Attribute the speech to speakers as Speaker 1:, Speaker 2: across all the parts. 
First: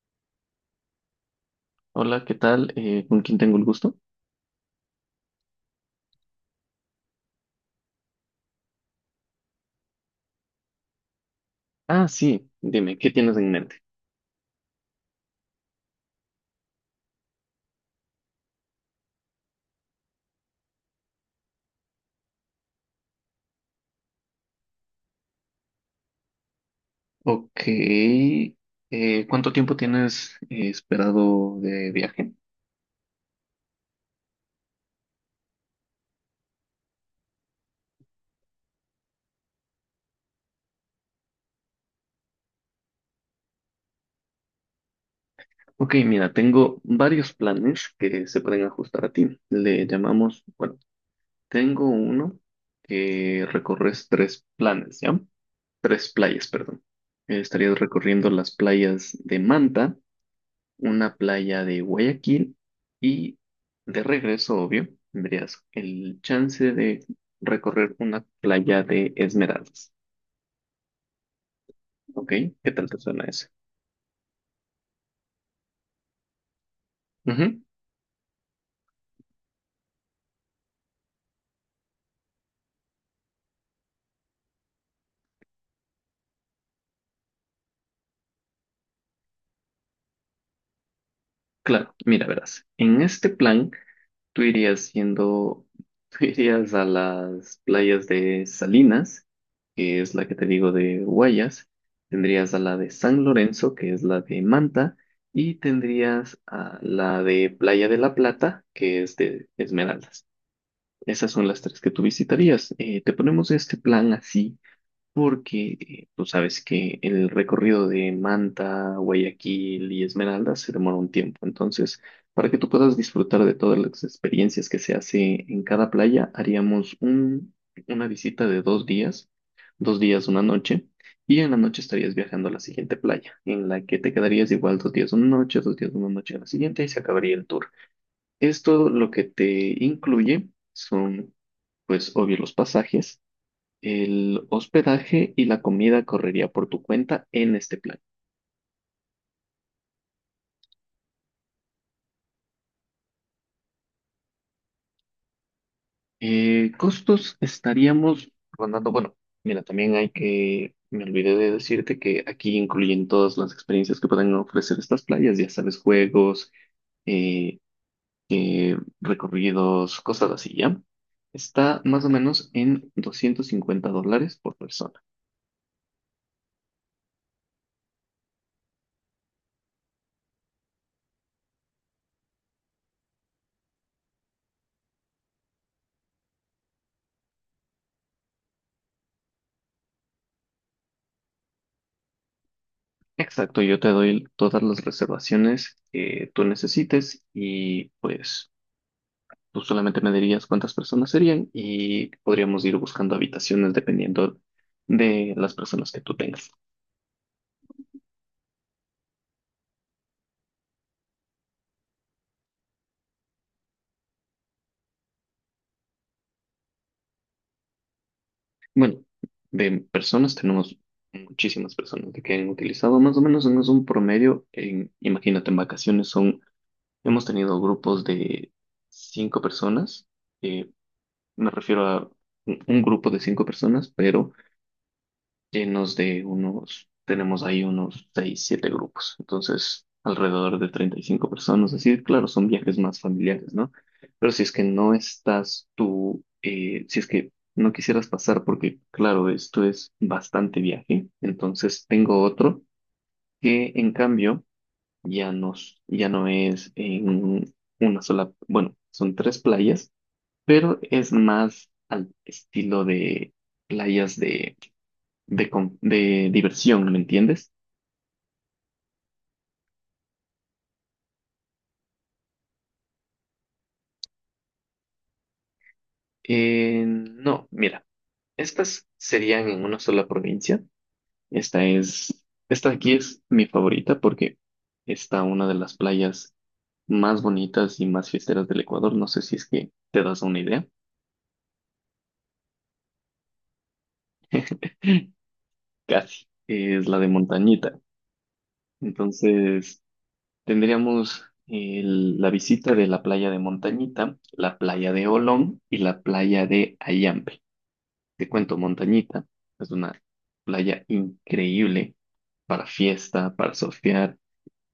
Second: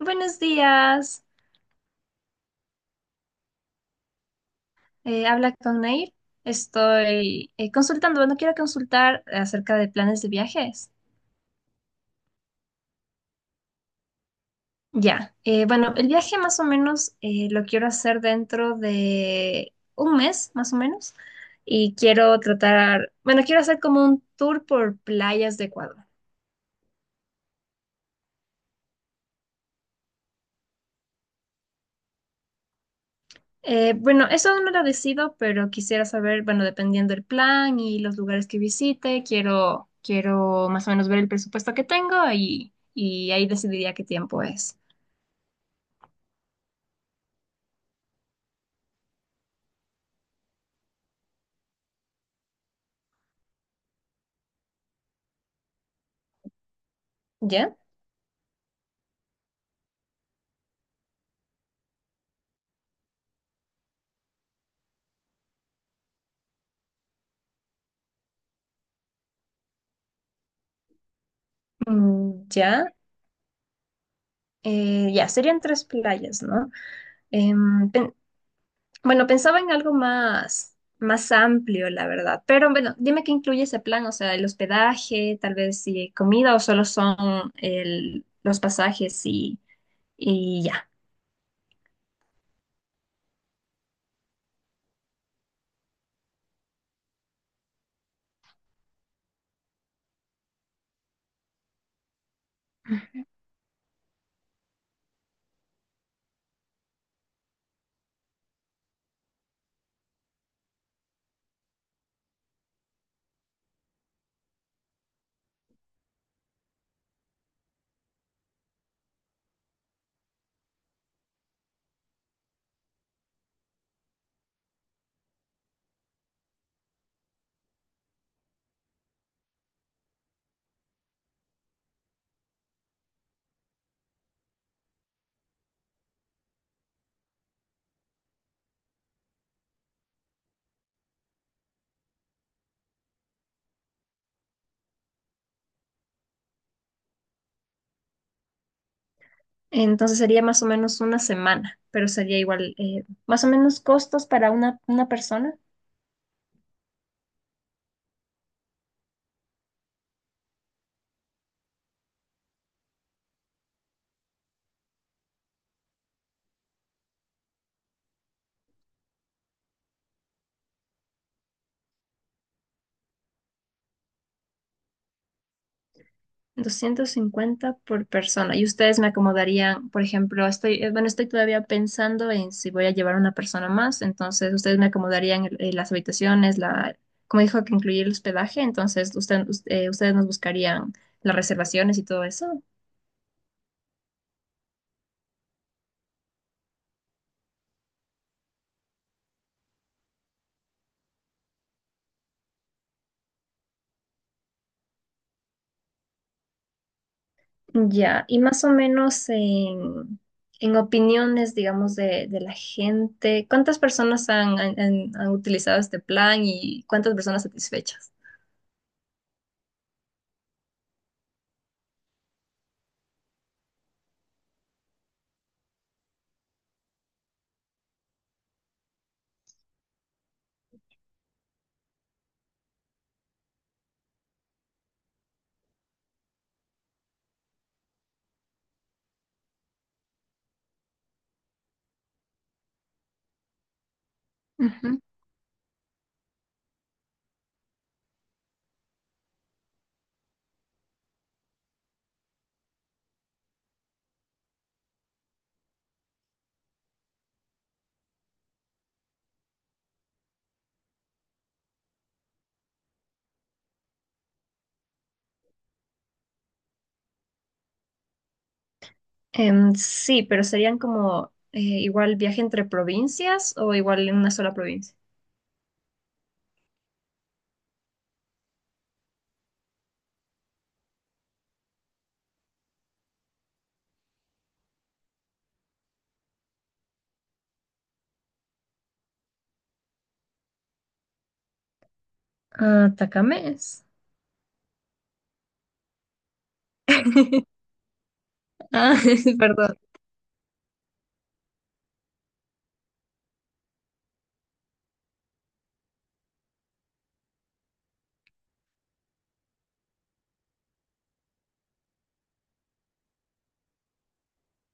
Speaker 1: Buenos días,
Speaker 2: Hola, ¿qué tal? ¿Con quién tengo el gusto?
Speaker 1: habla con Nair. Estoy bueno, quiero consultar acerca de planes de viajes.
Speaker 2: Ah, sí, dime, ¿qué tienes en mente?
Speaker 1: Ya, bueno, el viaje más o menos lo quiero hacer dentro de un mes, más o menos, y bueno, quiero hacer como un tour por playas de Ecuador.
Speaker 2: Ok, ¿cuánto tiempo tienes esperado de viaje?
Speaker 1: Bueno, eso aún no lo decido, pero quisiera saber, bueno, dependiendo del plan y los lugares que visite, quiero más o menos ver el presupuesto que tengo y ahí decidiría qué tiempo es.
Speaker 2: Ok, mira, tengo varios planes que se pueden ajustar a ti. Le llamamos, bueno, tengo uno que recorres tres planes, ¿ya? Tres playas, perdón.
Speaker 1: ¿Ya?
Speaker 2: Estarías recorriendo las playas de Manta, una playa de Guayaquil y de regreso, obvio, tendrías el chance de recorrer una playa de Esmeraldas. ¿Ok?
Speaker 1: Mm,
Speaker 2: ¿Qué tal
Speaker 1: ya.
Speaker 2: te suena eso?
Speaker 1: Ya, serían tres playas, ¿no?
Speaker 2: Ujú.
Speaker 1: Em, pen- bueno, pensaba en algo más amplio, la verdad. Pero bueno, dime qué incluye ese plan, o sea, el hospedaje, tal vez si comida o solo son los pasajes y ya.
Speaker 2: Claro, mira, verás. En este plan, Tú irías siendo, tú irías a las playas de Salinas, que es la que te digo de Guayas, tendrías a la de San Lorenzo, que es la de Manta, y tendrías a la de Playa de la Plata, que es de Esmeraldas. Esas son las tres que tú visitarías. Te ponemos este plan así porque tú sabes que el recorrido de Manta, Guayaquil y Esmeralda se demora un tiempo. Entonces, para que tú puedas disfrutar de todas las experiencias que se hace en cada playa, haríamos una visita de 2 días, 2 días, una noche, y en la noche estarías viajando a la siguiente playa, en la que te quedarías igual 2 días, una noche, 2 días, una noche en la siguiente y se acabaría el tour. Esto lo que te incluye son, pues, obvio, los pasajes, el hospedaje, y la comida correría por tu cuenta en este plan.
Speaker 1: Entonces sería más o menos una semana, pero sería igual, más o menos costos para una persona,
Speaker 2: Costos estaríamos rondando, bueno, mira, también hay que, me olvidé de decirte que aquí incluyen todas las experiencias que pueden ofrecer estas playas, ya sabes, juegos, eh, recorridos, cosas así, ¿ya? Está más o menos en $250 por persona.
Speaker 1: 250 por persona. Y ustedes me acomodarían, por ejemplo, bueno, estoy todavía pensando en si voy a llevar una persona más, entonces ustedes me acomodarían las habitaciones, como dijo que incluir el hospedaje, entonces ustedes nos buscarían las reservaciones y todo eso.
Speaker 2: Exacto, yo te doy todas las reservaciones que tú necesites, y pues tú solamente me dirías cuántas personas serían y podríamos ir buscando habitaciones dependiendo de las personas que tú tengas.
Speaker 1: Ya, y más o menos en opiniones, digamos, de la gente, ¿cuántas personas han utilizado este plan y cuántas personas satisfechas?
Speaker 2: Bueno, de personas tenemos muchísimas personas de que han utilizado más o menos en un promedio, en, imagínate, en vacaciones son, hemos tenido grupos de cinco personas, eh, me refiero a un grupo de cinco personas, pero llenos de unos, tenemos ahí unos 6 7 grupos, entonces alrededor de 35 personas, así, claro, son viajes más familiares, ¿no? Pero si es que no
Speaker 1: Ujú.
Speaker 2: estás tú, si es que no quisieras pasar, porque claro, esto es bastante viaje, entonces tengo otro que en cambio ya no, ya no es en una sola, bueno, son tres playas, pero es más al estilo de playas de de diversión, ¿me entiendes?
Speaker 1: Sí, pero serían como igual viaje entre provincias o igual en una sola provincia.
Speaker 2: No, mira, estas serían en una sola provincia. Esta es, esta de aquí es mi favorita porque está una de las playas más bonitas y más fiesteras del Ecuador. No sé si es que te das una idea.
Speaker 1: Ah, Tacamés.
Speaker 2: Casi. Es la de Montañita.
Speaker 1: Ah, perdón.
Speaker 2: Entonces, tendríamos la visita de la playa de Montañita, la playa de Olón y la playa de Ayampe. Te cuento, Montañita es una playa increíble para fiesta, para surfear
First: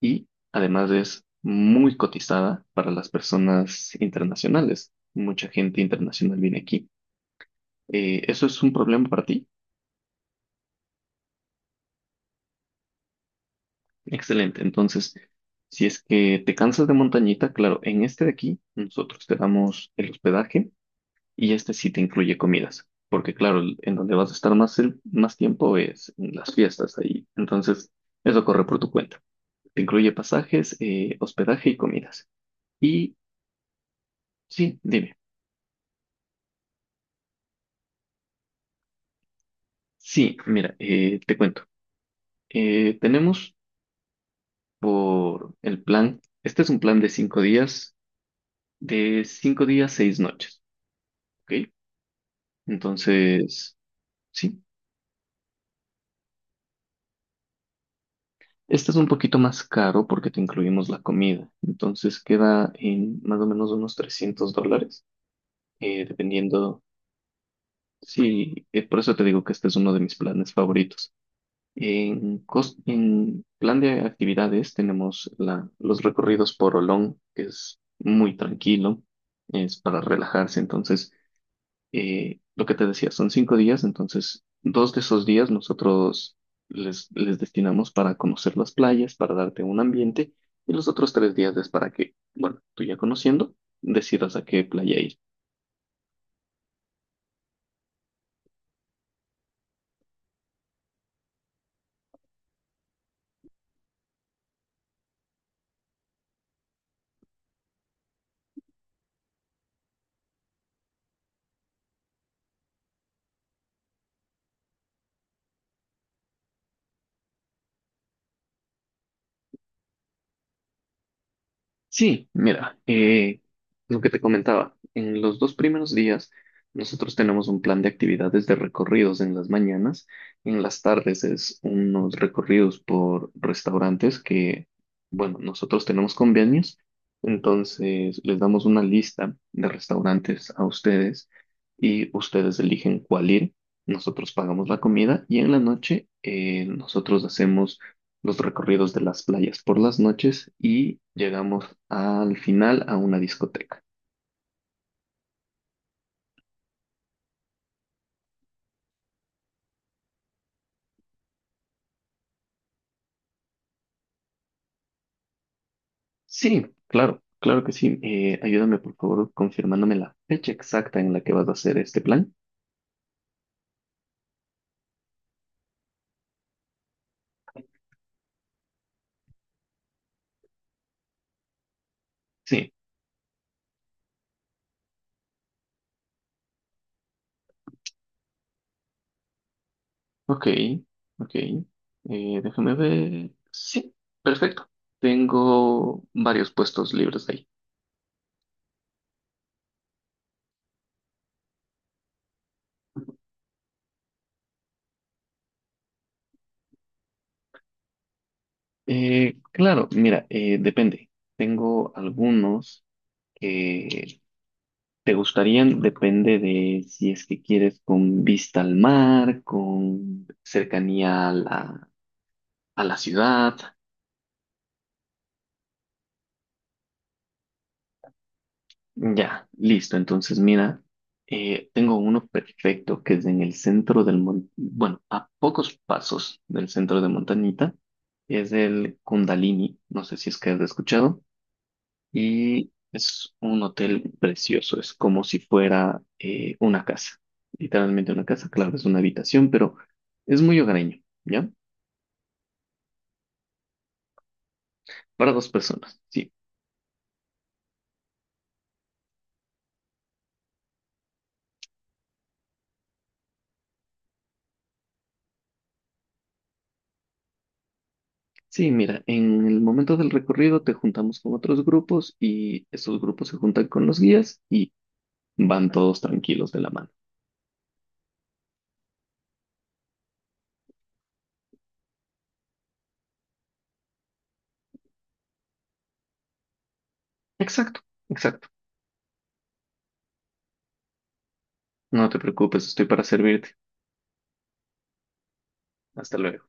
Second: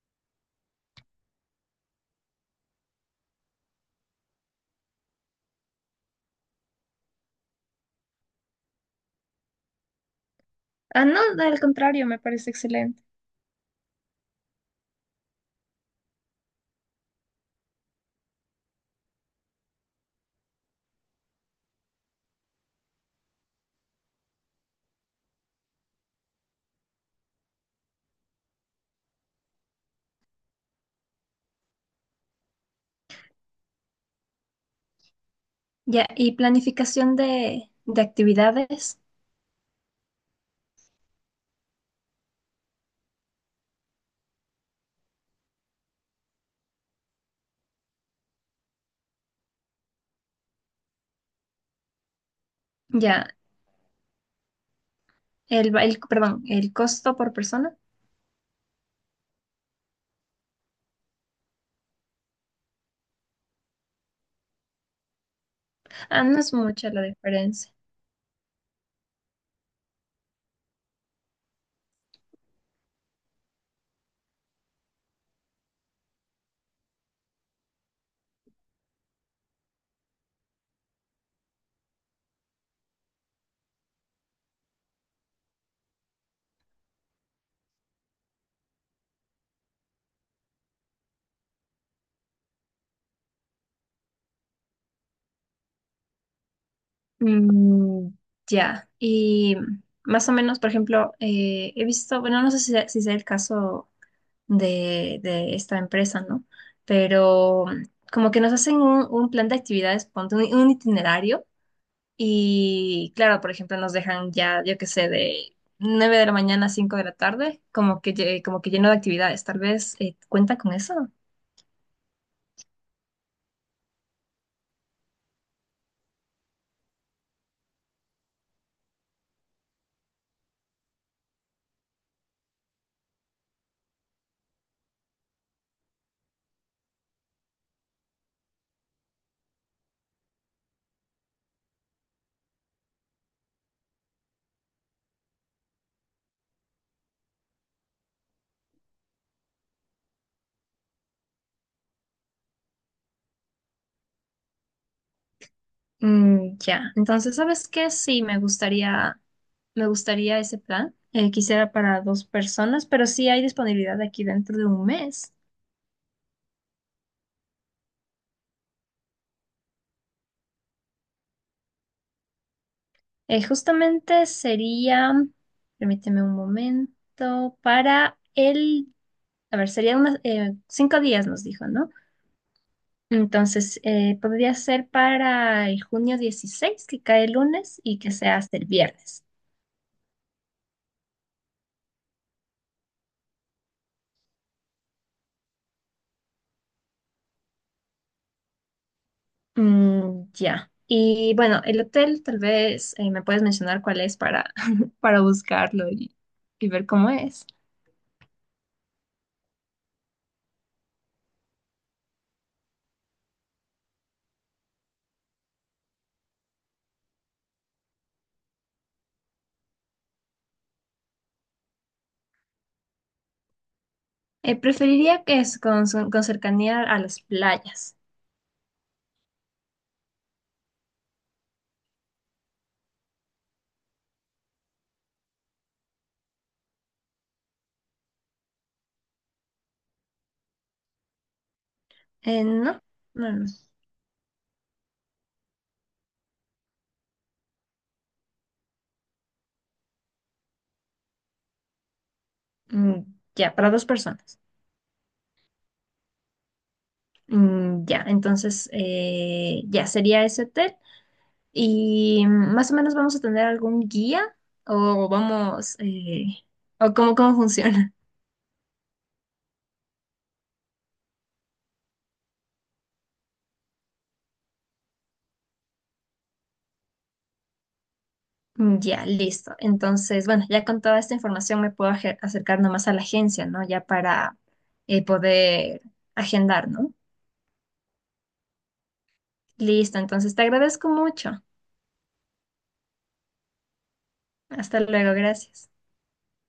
Speaker 2: y además es muy cotizada para las personas internacionales. Mucha gente internacional viene aquí. ¿Eso es un problema para ti?
Speaker 1: Ah, no, al contrario, me parece excelente.
Speaker 2: Excelente. Entonces, si es que te cansas de Montañita, claro, en este de aquí nosotros te damos el hospedaje y este sí te incluye comidas. Porque claro, en donde vas a estar más, más tiempo es en las fiestas ahí. Entonces, eso corre por tu cuenta. Te incluye pasajes, hospedaje y comidas. Y sí, dime.
Speaker 1: Ya, y planificación de actividades.
Speaker 2: Sí, mira, te cuento. Tenemos por el plan, este es un plan de 5 días, de cinco días, 6 noches, ¿ok?
Speaker 1: Ya,
Speaker 2: Entonces, sí,
Speaker 1: perdón, el costo por persona.
Speaker 2: este es un poquito más caro porque te incluimos la comida. Entonces queda en más o menos unos $300,
Speaker 1: Ah, no es
Speaker 2: dependiendo,
Speaker 1: mucha la diferencia.
Speaker 2: sí, por eso te digo que este es uno de mis planes favoritos. En plan de actividades tenemos los recorridos por Olón, que es muy tranquilo, es para relajarse. Entonces, lo que te decía, son 5 días, entonces dos de esos días nosotros les destinamos para conocer las playas, para darte un ambiente, y los otros 3 días es para que, bueno, tú ya conociendo, decidas a qué playa ir.
Speaker 1: Mm, ya. Y más o menos, por ejemplo, he visto, bueno, no sé si sea el caso de esta empresa, ¿no? Pero mm, como que nos hacen un plan de actividades, ponte un itinerario. Y claro, por ejemplo, nos dejan ya, yo qué sé, de 9 de la mañana a 5 de la tarde, como que, como que lleno de actividades. Tal vez cuenta con eso.
Speaker 2: Sí, mira, lo que te comentaba, en los dos primeros días nosotros tenemos un plan de actividades de recorridos en las mañanas, en las tardes es unos recorridos por restaurantes que, bueno, nosotros tenemos convenios, entonces les damos una lista de restaurantes a ustedes y ustedes eligen cuál ir, nosotros pagamos la comida y en la noche nosotros hacemos los recorridos de las playas por las noches y llegamos al final a una discoteca.
Speaker 1: Mm, ya, entonces, ¿sabes qué? Sí, me gustaría ese plan. Quisiera para dos personas, pero sí hay disponibilidad aquí dentro de un mes.
Speaker 2: Sí, claro, claro que sí. Ayúdame por favor confirmándome la fecha exacta en la que vas a hacer este plan.
Speaker 1: Justamente sería, permíteme un momento, a ver, sería unos 5 días, nos dijo, ¿no?
Speaker 2: Sí,
Speaker 1: Entonces, podría ser para el junio 16 que cae el lunes, y que sea hasta el viernes.
Speaker 2: ok, ok. Déjame ver. Sí, perfecto. Tengo varios puestos libres ahí.
Speaker 1: Mm, ya. Y bueno, el hotel tal vez me puedes mencionar cuál es para, para buscarlo y ver cómo es.
Speaker 2: Claro, mira, depende. Tengo algunos que, ¿te gustarían? Depende de si es que quieres con vista al mar, con cercanía a la ciudad.
Speaker 1: Preferiría que es con cercanía a las playas.
Speaker 2: Ya, listo. Entonces, mira, tengo uno perfecto que es en el centro del mon- bueno, a pocos pasos del centro de Montañita. Es el Kundalini. No sé si es que has escuchado. Y
Speaker 1: No, no,
Speaker 2: es
Speaker 1: no.
Speaker 2: un hotel precioso, es como si fuera una casa, literalmente una casa, claro, es una habitación, pero es muy hogareño, ¿ya?
Speaker 1: Mm, ya, para dos personas.
Speaker 2: Para dos personas, sí.
Speaker 1: Mm, ya, entonces ya sería ese hotel. Y más o menos vamos a tener algún guía o vamos, eh, o cómo funciona.
Speaker 2: Sí, mira, en el momento del recorrido te juntamos con otros grupos y esos grupos se juntan con los guías y van todos tranquilos de la mano.
Speaker 1: Mm, ya, listo. Entonces, bueno, ya con toda esta información me puedo acercar nomás a la agencia, ¿no? Ya para poder agendar, ¿no?
Speaker 2: Exacto, exacto.
Speaker 1: Listo, entonces te agradezco mucho.
Speaker 2: No te preocupes, estoy para servirte.
Speaker 1: Hasta luego, gracias.
Speaker 2: Hasta luego.